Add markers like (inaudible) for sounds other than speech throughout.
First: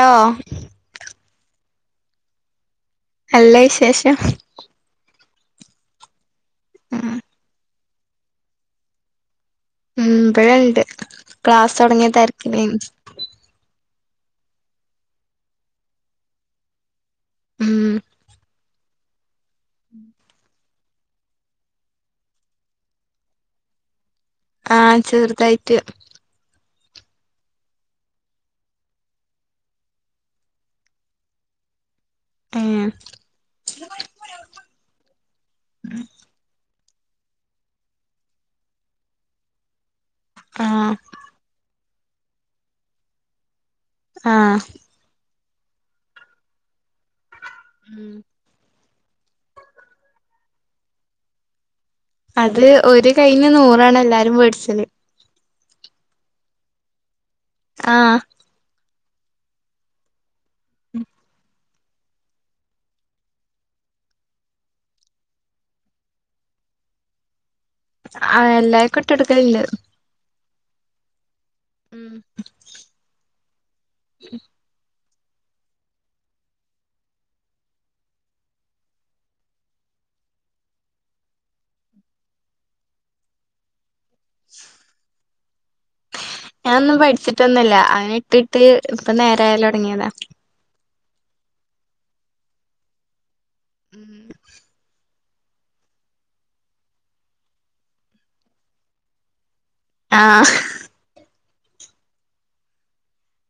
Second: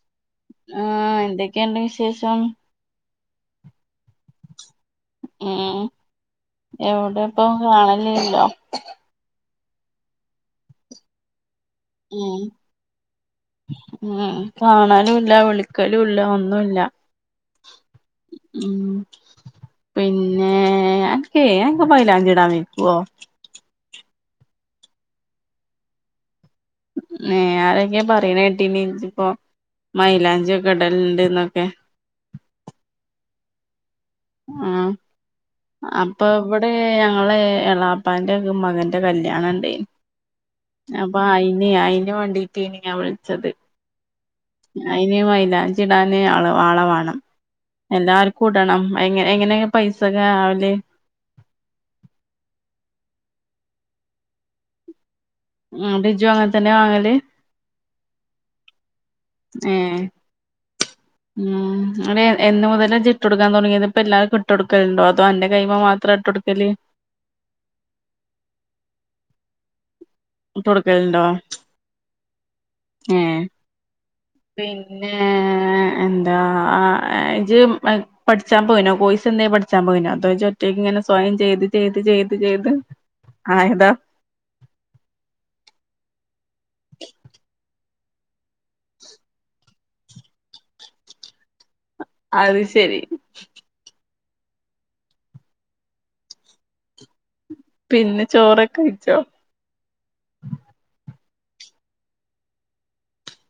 Hello ആഹ് എന്തൊക്കെയുണ്ട് വിശേഷം നല്ല വിശേഷം ഉം ഉം യൗടേപ്പം കാണലില്ലല്ലോ ഉം ബടെണ്ട് ക്ലാസ്സൊട്ങ്ങ്യ ഉം തെര്ക്കിലേനി ഉം കാണലൂല്ല വിളിക്കലൂല്ല ഒന്നൂല്ല ഉം ഉം പിന്നേ അൻക്കേയ് അൻക്ക് മൈലാഞ്ചിടാൻ വെയ്ക്കോ ആ ചെറുതായിട്ട് ഏ ആരൊക്കേ പറിണേട്ടീനി ജ്ജ്പ്പൊ മൈലാഞ്ചി ഒക്കെ ടൽണ്ട് ന്നൊക്കെ ഏഹ് ആഹ് അപ്പ വടേ ഞങ്ങളേ എളാപ്പാന്റെ മകന്റെ കല്യാണണ്ടേനി ആഹ് അപ്പ അയ്ന് അയ്ന് വേണ്ടീട്ടേനി ഞാൻ വിൾച്ചത് ആഹ് അയ്ന് മൈലാഞ്ചിടാന് ആള ആള വാണം ഉം എല്ലാർക് ക്കുടണം. എങ്ങ എങ്ങനെയ്ന് പൈസൊക്കെ ആവല് അത് ഒരു കയ്യിന് നൂറാണ് എല്ലാരും വേട്ച്ചല് ന്നട്ട് ഇജു അങ്ങൻ തന്നെ വാങ്ങല് ആഹ് ഏഹ് ഉം ങ്ങട്ട് എന്ന് മുതലാ ജ്ട്ടൊടുക്കാൻ തൊടങ്ങിയത്, പ്പെല്ലാർക്കും ഇട്ടൊട്ക്കൽണ്ടോ അതോ അന്റെ കൈമ മാത്ര ട്ടൊട്ക്കല് ആ എല്ലാർക്കുട്ടൊട്ക്കൽണ്ട് ഇട്ടൊട്ക്കൽണ്ടോ ഉം ഏഹ് പിന്നേ എന്താ അ അ ജ് മ പഠിച്ചാൻ പോയിനോ കോഴ്സെന്തേ പഠിച്ചാൻ പോയിനോ, അതൊ ഇജൊറ്റയ്ക്ക് ഇങ്ങനെ സ്വയം ചെയ്ത് ചെയ്ത് ചെയ്ത് ചെയ്ത് ആയതാ ഞാനൊന്നും പഠിച്ചിട്ടൊന്നല്ല, അങ്ങനെ ഇട്ടിട്ട് ഇപ്പ നേരാവലൊട്ങ്ങിയതാ അത് ശരി മ പിന്നെ ചോറൊക്കെ വെയ്ച്ചോ ആഹ്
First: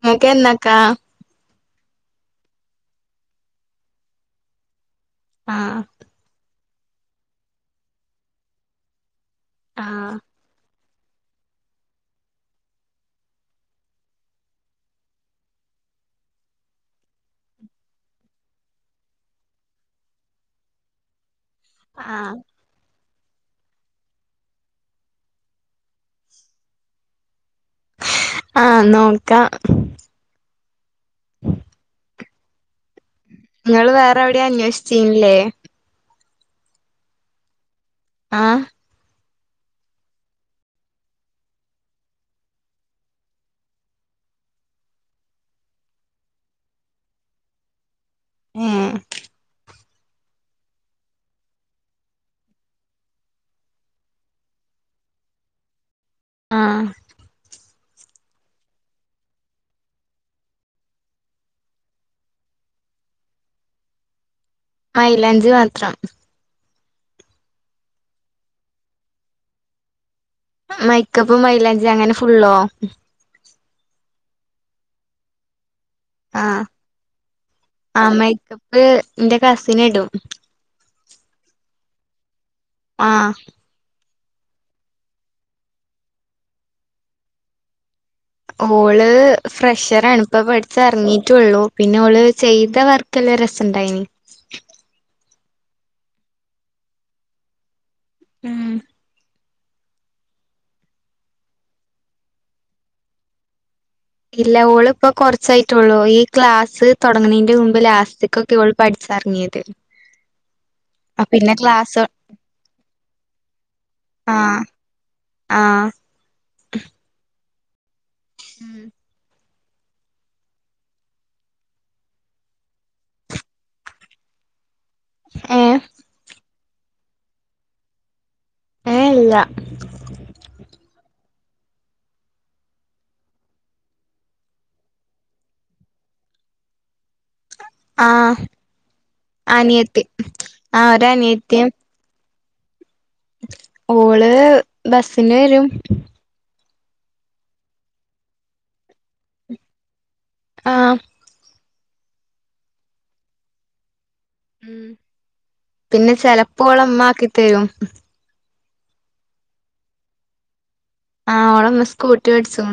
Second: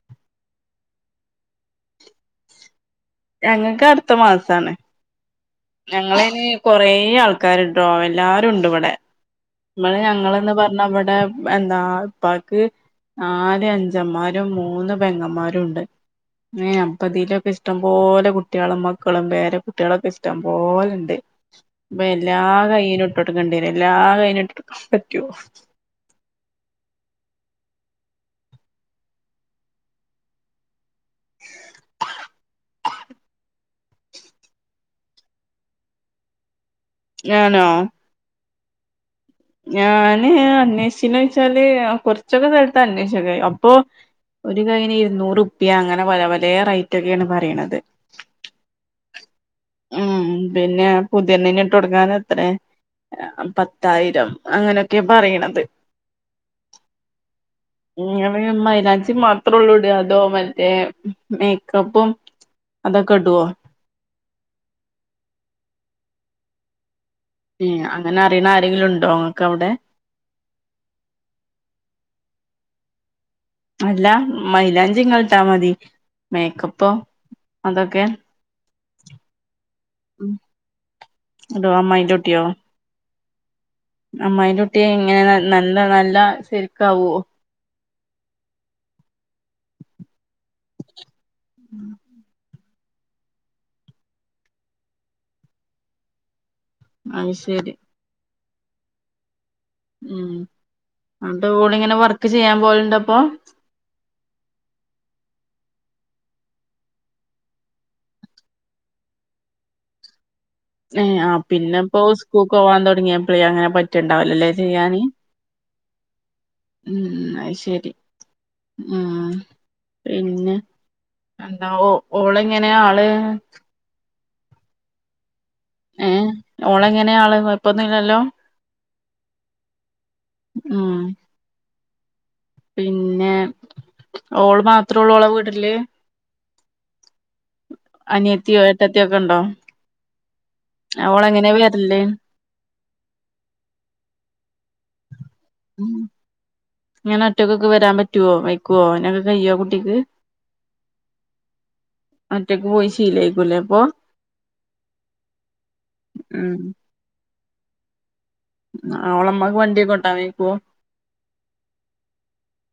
ങ്ങക്കെന്നക്കാ ഞങ്ങക്ക് അട്ത്ത മാസാണ് ആഹ് ഞങ്ങളയ്ന് കൊറേ ആൾക്കാര് ട്ടോ എല്ലാരുണ്ട് വടെ ബടെ ആഹ് ഞങ്ങള്ന്ന് പർഞ്ഞ ഇബടെ എന്താ ഇപ്പാക്ക് നാല് അഞ്ചന്മാരും മൂന്ന് പെങ്ങന്മാരുണ്ട് ഏഹ് അപ്പ തിലൊക്കെ ഇഷ്ടംപോലെ കുട്ട്യാളും മക്കളും പേരക്കുട്ട്യാളൊക്കെ ഇഷ്ടം പോലെണ്ട് അപ്പ ആഹ് എല്ലാ കൈയ്യ്‌നുട്ടൊട്ക്കണ്ടേരു എല്ലാ കയ്യിനു ഇട്ടൊടുക്കാൻ പറ്റോ ആഹ് നോക്ക (inaudible) നിങ്ങള് വേറെ എവിടെ അന്വേഷിച്ചില്ലേ ഞാനോ ആഹ് ഞാന് അന്വേഷിച്ചോന്ന് ചോദിച്ചാല് കൊറച്ചൊക്കെ സ്ഥലത്ത് അന്വേഷിച്ച് നോക്കിയാരുന്നു അപോ മരുക്കെ അപ്പൊ- ഒരു കൈന് ഇരുന്നൂറ് റുപ്പിയ അങ്ങനെ പല പലേ റേറ്റ് ഒക്കെയാണ് പറയണത് ഉം ഉം പിന്നെ പുതിന്നിന ഇട്ട് കൊടുക്കാൻ എത്രയെ പത്തായിരം അങ്ങനെയൊക്കെ പറയണത് ആഹാ (inaudible) നിങ്ങൾള് മൈലാഞ്ചി മാത്രം ഉള്ളൂ ഇടുക അതോ മറ്റേ മേക്കപ്പും- അതൊക്കെ ഇടുവോ മൈലാഞ്ചി മാത്രം ഉം അങ്ങനെ അറിയണ ആരെങ്കിലും ഉണ്ടോ നിങ്ങക്ക് അവിടെ മൈക്കപ്പും മൈലാഞ്ചി അങ്ങനെ ഫുള്ളോ അല്ല മൈലാഞ്ചി നിങ്ങളിട്ടാമതി ആഹ് മേക്കപ്പൊ അതൊക്കെയൊ ആഹ് മേക്കപ്പ് എന്റെ കസിൻ ഇടും അതോ അമ്മായിന്റ കുട്ടിയോ ആഹാ അമ്മായിന്റെ കുട്ടി ഇങ്ങനെ നല്ല നല്ല ശെരിക്കാവുമോ ഓള് ഫ്രഷറാണ് ഇപ്പം പഠിച്ച് എറങ്ങീട്ടുള്ളു പിന്നെ ഓള്- ചെയ്ത വർക്കെല്ലാം രസവുണ്ടായിനി അത് ശരി ഉം ഉം എന്നിട്ട് ഓള് ഇങ്ങനെ വർക്ക് ചെയ്യാൻ പോലണ്ട് അപ്പൊ ഇല്ല ഓള് ഇപ്പൊ കൊറച്ചായിട്ടുള്ളൂ ഈ ക്ലാസ് തൊടങ്ങണെനു മുമ്പ് ലാസ്റ്റ് ക്കെ ഇവൾ പഠിച്ച് എറങ്ങിയത് (inaudible) ഏ ആ പിന്നെപ്പോ ക്ലാസ് സ്കൂൾക്ക് പോവാൻ തൊടങ്ങിയപ്പളേ അങ്ങനെ പറ്റിണ്ടാവില്ല അല്ലേ ആഹ് ചെയ്യാന് ആഹ് ഉം അത് ശരി ഉം പിന്നെ എന്താ ഓ ഓള് എങ്ങനെയാ ആള് ആ (unintelligible) ഏ ഓള് എങ്ങനെയ ആള് കൊഴപ്പൊന്നും ഇല്ലല്ലോ ഏയ് ഇല്ല ഉം പിന്നെ ഓള് മാത്രേ ഉള്ളൂ ഓളെ വീട്ടില്ല് ആഹ് അനിയത്തിയോ എട്ടത്തിയോ ഒക്കെ ഉണ്ടോ അനിയത്തി ആഹ് അവള് എങ്ങനെയ ഒരനിയത്തിയും വെരല് ഓള് ബസിന് വരും ഇങ്ങനെ ഒറ്റക്കൊക്കെ വരാൻ പറ്റുവോ വെക്കുവോ അതിനൊക്കെ കഴിയുവോ കുട്ടിക്ക് ആഹ് ഒറ്റക്ക് പോയി ശീലായിക്കും അല്ലേ അപ്പൊ ഉം പിന്നെ ഉം ചെലപ്പൊ അവളെ ഉമ്മ ആക്കി തരും അവളെ അമ്മാക്ക് വണ്ടിയൊക്കെ ഒണ്ടാവു ആരിക്കുവോ ആഹ് ഓളന്ന് സ്കൂട്ടി ഓടിച്ചും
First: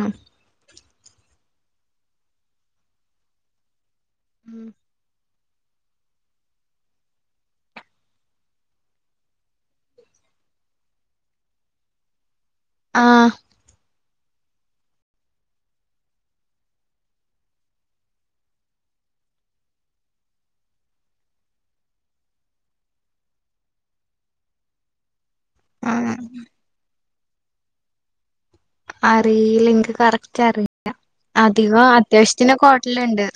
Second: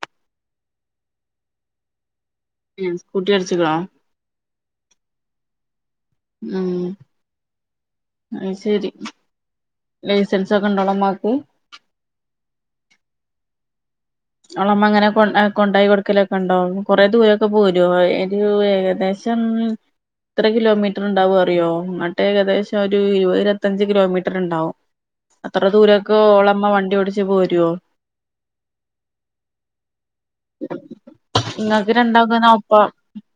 സ്കൂട്ടി അടിച്ചിക്കണ ഉം ഉം അയ് ശരി ലൈസൻസൊക്കെ ഇണ്ടോ ഇമ്മാക്ക് ആഹ് ഓളമ്മ അങ്ങനെ കൊ കൊണ്ടായി കൊടുക്കലൊക്കെ ഉണ്ടോ കൊറെ ദൂരൊക്കെ പോലോ ഒരു ഏകദേ ജം എത്ര കിലോമീറ്റർ ഇണ്ടാവോ അറിയോ എന്നിട്ട് ഏകദേശം ഒരു ഇരുപത് ഇരുപത്തഞ്ച് കിലോമീറ്റർ ഇണ്ടാവും അത്ര ആഹ് ദൂരൊക്കെ ഓളമ്മ വണ്ടി ഓടിച്ച് പോരോ? അറീല ഇൻക്ക് കറക്റ്റ് അറീല അധികം ഇങ്ങക്ക് രണ്ടാക്കും അത്യാവശ്യത്തിനൊക്കെ ഓട്ടല്ണ്ട്.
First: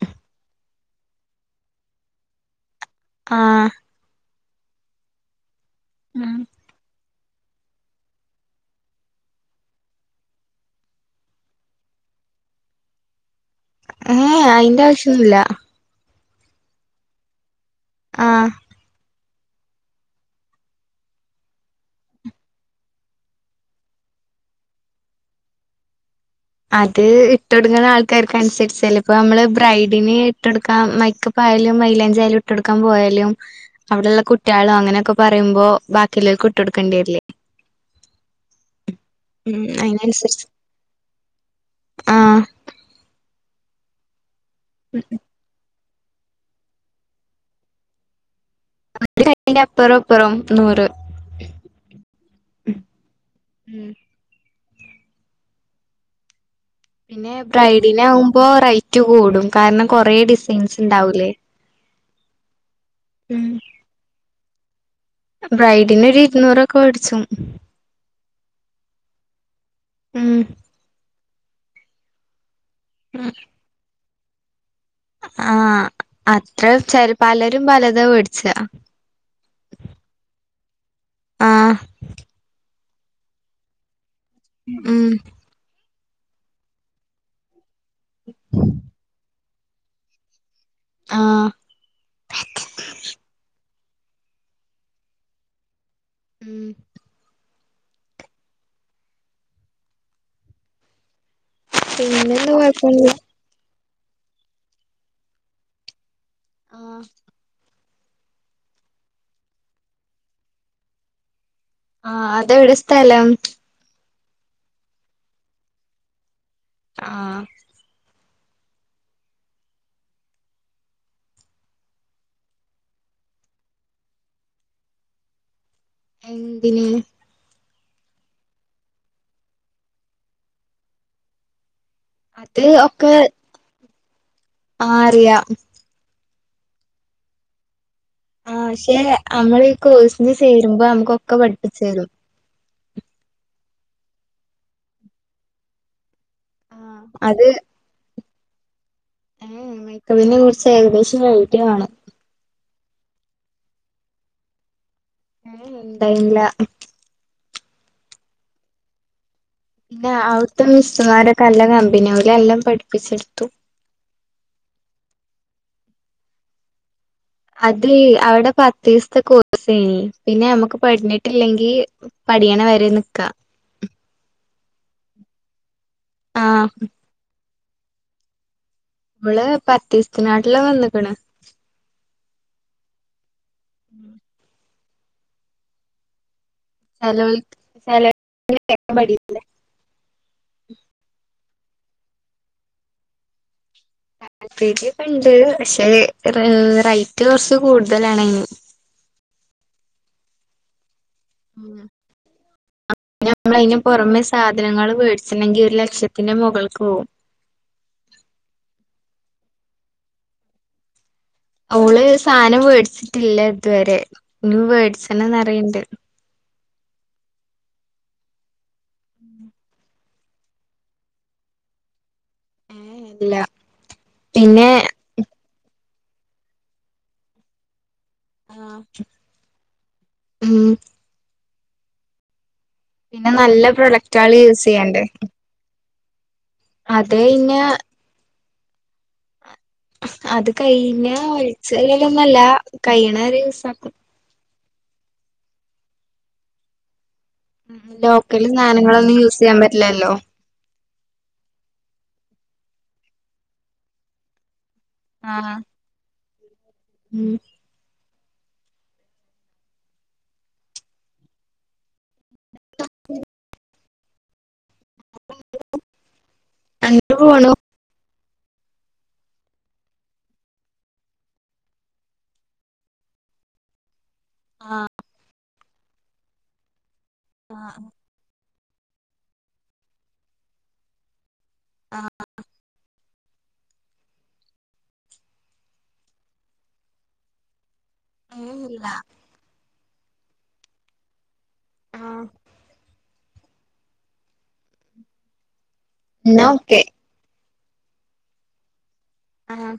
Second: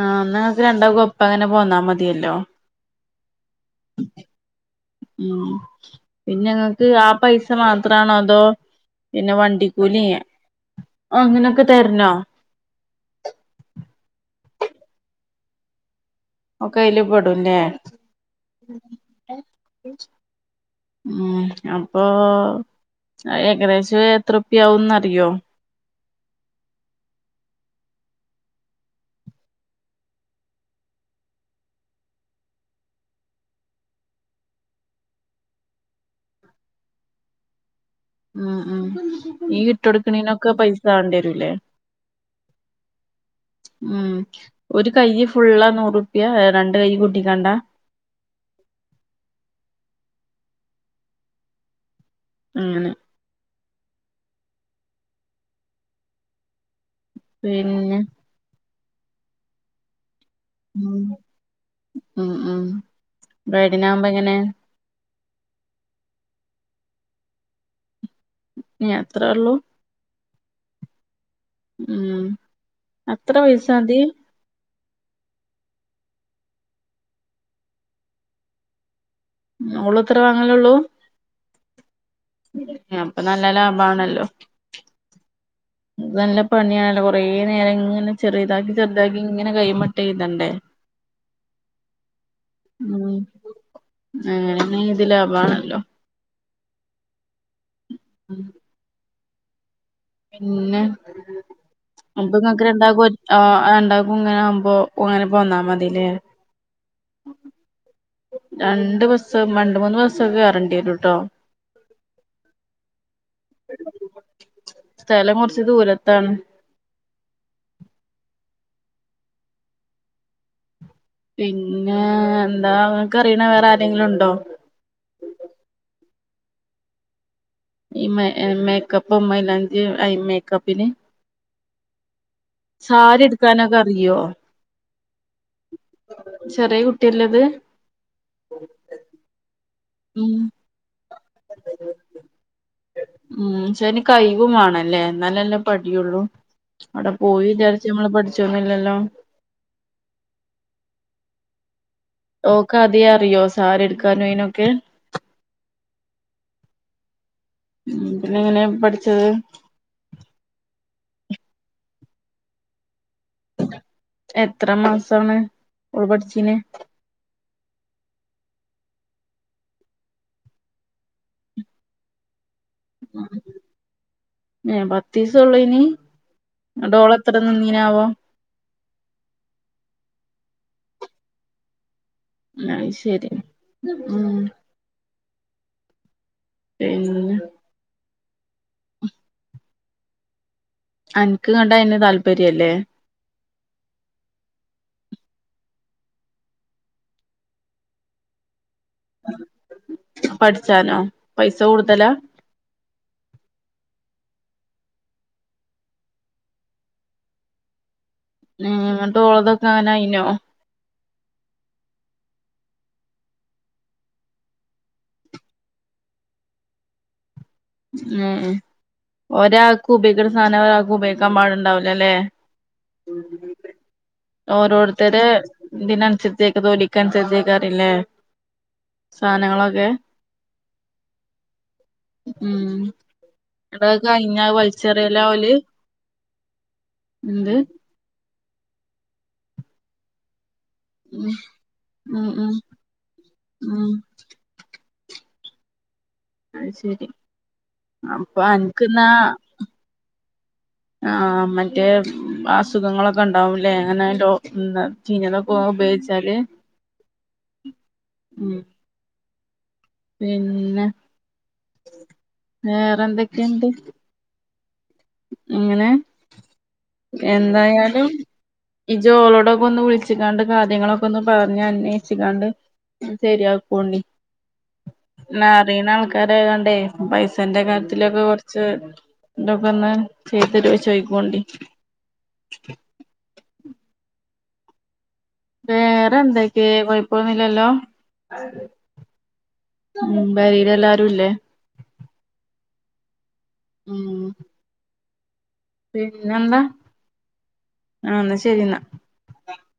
ആഹ് എന്നാ ഇങ്ങൾക്ക് രണ്ടാക്കും ഒപ്പങ്ങെനെ പോന്നാ മതീയല്ലോ. ആഹ് ഉം പിന്നെ ഇങ്ങക്ക് ആ പൈസ മാത്രാണോ അതോ പിന്നെ വണ്ടിക്കൂലി അങ്ങനൊക്കെ തെര്ണോ? ഏഹ് അയിന്റ ആവിശ്യൊന്നുല്ല. ഒക്കെ അയ്ല് പെടുംലെ? ആഹ് ഉം അപ്പൊ ആഹ് ഏകദേശം എത്ര റുപ്യാ ആവുന്ന് അറിയോ? അത് ഇട്ട് കൊട്ക്ക്ണ ആൾക്കാർക്ക് അനുസരിച്ചല്ലെ ഇപ്പ ന്മ്മള് ബ്രൈഡിന് ഇട്ട്കൊട്ക്കാൻ മെക്കപ്പ് പ്പായാലും മൈലാഞ്ചി ആയാലും ഇട്ടൊടുക്കാൻ പോയാലും അവിടെള്ള കുട്ടിയാളും അങ്ങനൊയൊക്കെ പറയുമ്പോ ബാക്കില്ലോൽക്ക് ഇട്ട് കൊട്ക്കെണ്ടിവെര്ലെ? ഉം ഉം ഈ ഇട്ടൊട്ക്കണീനൊക്കെ പൈ സാ വേണ്ടി വെരൂലെ ആഹ് ഉം ഒര് കയ്യ് ഫുള്ളാ നൂറുപ്യാ രണ്ട് കൈ കൂട്ടിക്കാണ്ടാ? രണ്ട് കയ്യിന്റെ അപ്പറോം ഇപ്പറോം നൂറ്. അങ്ങനെ ഉം പിന്നെ ബ്രൈഡിനാവുമ്പോ റേറ്റ് കൂടും കാര്ണം കൊറേ ഡിസ് ഉം ഉം ഉം ബ്രൈഡിനാമ്പോ എങ്ങനെ? ബ്രൈഡിനൊരു ഇര്ന്നൂറൊക്കെ വേട്ച്ചും. ഞ അത്രേള്ളു? ഉം ഉം അത്ര പൈസാതീ? ആഹ് അത്ര ചെ പലെരും പലതാ വേട്ച്ച. ഉം ഓളും ഇത്രേ വാങ്ങലൊള്ളൂ? ആഹ് ആഹ് അപ്പ നല്ല ലാഭാണല്ലോ ഉം ഇത് നല്ലെ പണിയാണല്ലോ കൊറേ നേരം ഇങ്ങനെ ചെറ്താക്കി ചെർതാക്കി ഇങ്ങനെ കയ്യ്മ്മെ ഇട്ട് എയുതണ്ടെ. ആഹ് ഉം അങ്ങനേണെങ്കി ഇത് ലാഭാണല്ലോ. ഉം ഉം പിന്നെ അപ്പൊ പിന്നെന്താ ഇങ്ങക്ക് രണ്ടാക്കു ഒ കൊഴപ്പൊന്നുല്ല ആഹ്, രണ്ടാക്കും ഇങ്ങെനെ ആവുമ്പോ ഉങ്ങെനെ പോന്നാ മതിലെ? ആഹ് രണ്ട് ബസ്സ്‌ രണ്ട്, മൂന്ന് ബസ്സൊക്കെ കേറെണ്ടി വെരുംട്ടോ. ആഹ് അതെവിടെ സ്ഥലം? സ്ഥലം കൊർച്ച് ദൂരെത്താണ്. ആഹ് പിന്നെ എന്താ ഇങ്ങക്ക് അറീണെ വേറെ ആരെങ്കിലുംഇണ്ടോ? എന്തിന്? ഈമെ മേക്കെപ്പും മൈലാഞ്ചി അയ് മേക്കപ്പിന്? അത് ഒക്കെ സാരി ഇട്ക്കാനൊക്കെ അറിയോ ആഹ് അറിയാം ചെറിയെ കുട്ടിയല്ലെ അത്? ആഹ് ശെ അമ്മളീ കോഴ്സിന് ഉം ചേരുമ്പോ ഞമുക്കൊക്കെ പഠിപ്പിച്ച് തെരും. ഉം ശേ അയ്ന് കയ് വും വാണംലെ ഇന്നാലല്ലെ പടിയൊള്ളു. അവിടെ അത് പോയി വിജാരിച്ച് ഞമ്മള് പഠിച്ചൊന്നുല്ലല്ലോ. ഏഹ് മെയ്ക്കപ്പിനെ കുർച്ച് ഏകദേശം ഒരഐടിയവാണം. ഓക്ക് ആദ്ദേ അറിയോ സാരി ഇട്ക്കാനും അയ്നൊക്കെ? (inaudible) ഉ പിന്നെ എങ്ങനെ പഠിച്ചത് പിന്നെ അവിടുത്തെ മിസ്റ്റുമാരൊക്കെ എല്ലാം കമ്പനിയാവല എല്ലാം പഠിപ്പിച്ചെടുത്തു എത്ര മാസമാണ് ഉൾപടിച്ചീന് അതെ അവിടെ പത് ദിവസത്തെ കോഴ്സ പിന്നെ നമ്മുക്ക് പഠഞ്ഞിട്ടില്ലെങ്കിൽ പഠിയണ വരെ നിക്ക ഏ പത്തീസഉള്ളിനി ആഹ ഡോള് എത്ര നിനിന്ന് ആവോ ഓൾ പത്തേസ്നാട്ടില വന്നിക്കണ് അയ്ശരി മ് പിന്നെ സാലക്ക (inaudible) പയില്ല അനിക്ക് കണ്ട അയിന് താല്പര്യം ഇല്ലേ താല്പര്യ ഒക്കെ ഉണ്ട് പക്ഷേ റേറ്റ് കുറച്ച് കൂടുതലാണന് പഠിച്ചാനോ പൈസ കൂടുതല നമ്മളതിന് പുറമെ സാധനങ്ങൾ മേടിച്ചണ്ടെങ്കിൽ ഒരു ലക്ഷത്തിന്റെ മുകൾക്ക് പോവും മ് എന്നിട് ഓൾടെതൊക്കെ അങ്ങനെ അയിനോ ആഹ ഓള് സാധനം വേടിച്ചിട്ടില്ല ഇതുവരെ ഇനി വേടിച്ചണം എന്ന് പറയുന്നുണ്ട് മ് മ്മ് ഒരാൾക്ക് ഉപയോഗിക്കുന്ന സാധനം ഒരാൾക്ക് ഉപയോഗിക്കാൻ പാടുണ്ടാവില്ല അല്ലേ ഏ ഇല്ല (inaudible) പിന്നെ ഓരോ തടെ ഇതിന്ന് അനസരിച്ചക്കതോടിക്കനസർച്ചക്കാറില്ലേ ആഹ ഉഹ് ഉം പിന്നെ നല്ല എട പ്രൊഡക്റ്റാള് കഴിഞ്ഞ യൂസ് ചെയ്യണ്ടേ വളിച്ചറിയല്ല ഓല് അത് എന്ത് കഴിഞ്ഞാൽ അത് കഴിഞ്ഞ ഉം ഒലിച്ചലല്ല ഉം ഒന്നുംല്ല ഉം കഴിണ വരെ ഒരു ദിവസ ഉം ആഹ ശരി അപ്പൊ ലോക്കല് അൻക്ക്ന്നാ സാനങ്ങളൊന്നും യൂസ് ചെയ്യാൻ പറ്റില്ലല്ലോ ആഹ മറ്റേ അസുഖങ്ങളൊക്കെ ഉണ്ടാവുംലേ അങ്ങനെ ചീനല്ല കു ആഹ് വേടിച്ചാൽ ഉം ഉം ഉം പിന്നെ വേറെ എന്തൊക്കെയുണ്ട്? എങ്ങനെ അങ്ങനെ പോണു എന്തായാലും ഇജ്ജ് ളോടൊക്കെ ഒന്ന് വിളിച്ചിങ്ങാണ്ട് കാര്യങ്ങളൊക്കെ ഒന്ന് പറഞ്ഞ് അന്വേഷിച്ചിങ്ങാണ്ട് ഒന്ന് സെരിയാക്കോണ്ടിം ആഹ് എന്നാ അറിയ്ണ ആൾക്കാരായ്ങ്ങോണ്ടേ പൈസേന്റെ ആഹ് കാര്യത്തിലൊക്കെ കൊറച്ച് വന്ന് ചെയ്തരോ ചോയ്ക്കോണ്ടി ആഹ് വേറെ എന്തൊക്കെ കൊഴപ്പൊന്നില്ലല്ലോ ആഹ് ഇല്ല ഉം പെരീല് എല്ലാരും ഇല്ലേ ആഹ് ഉം എന്നാ പിന്നെന്താ ഓക്കെ ആഹ് എന്നാ ശരിന്നാ ആഹ്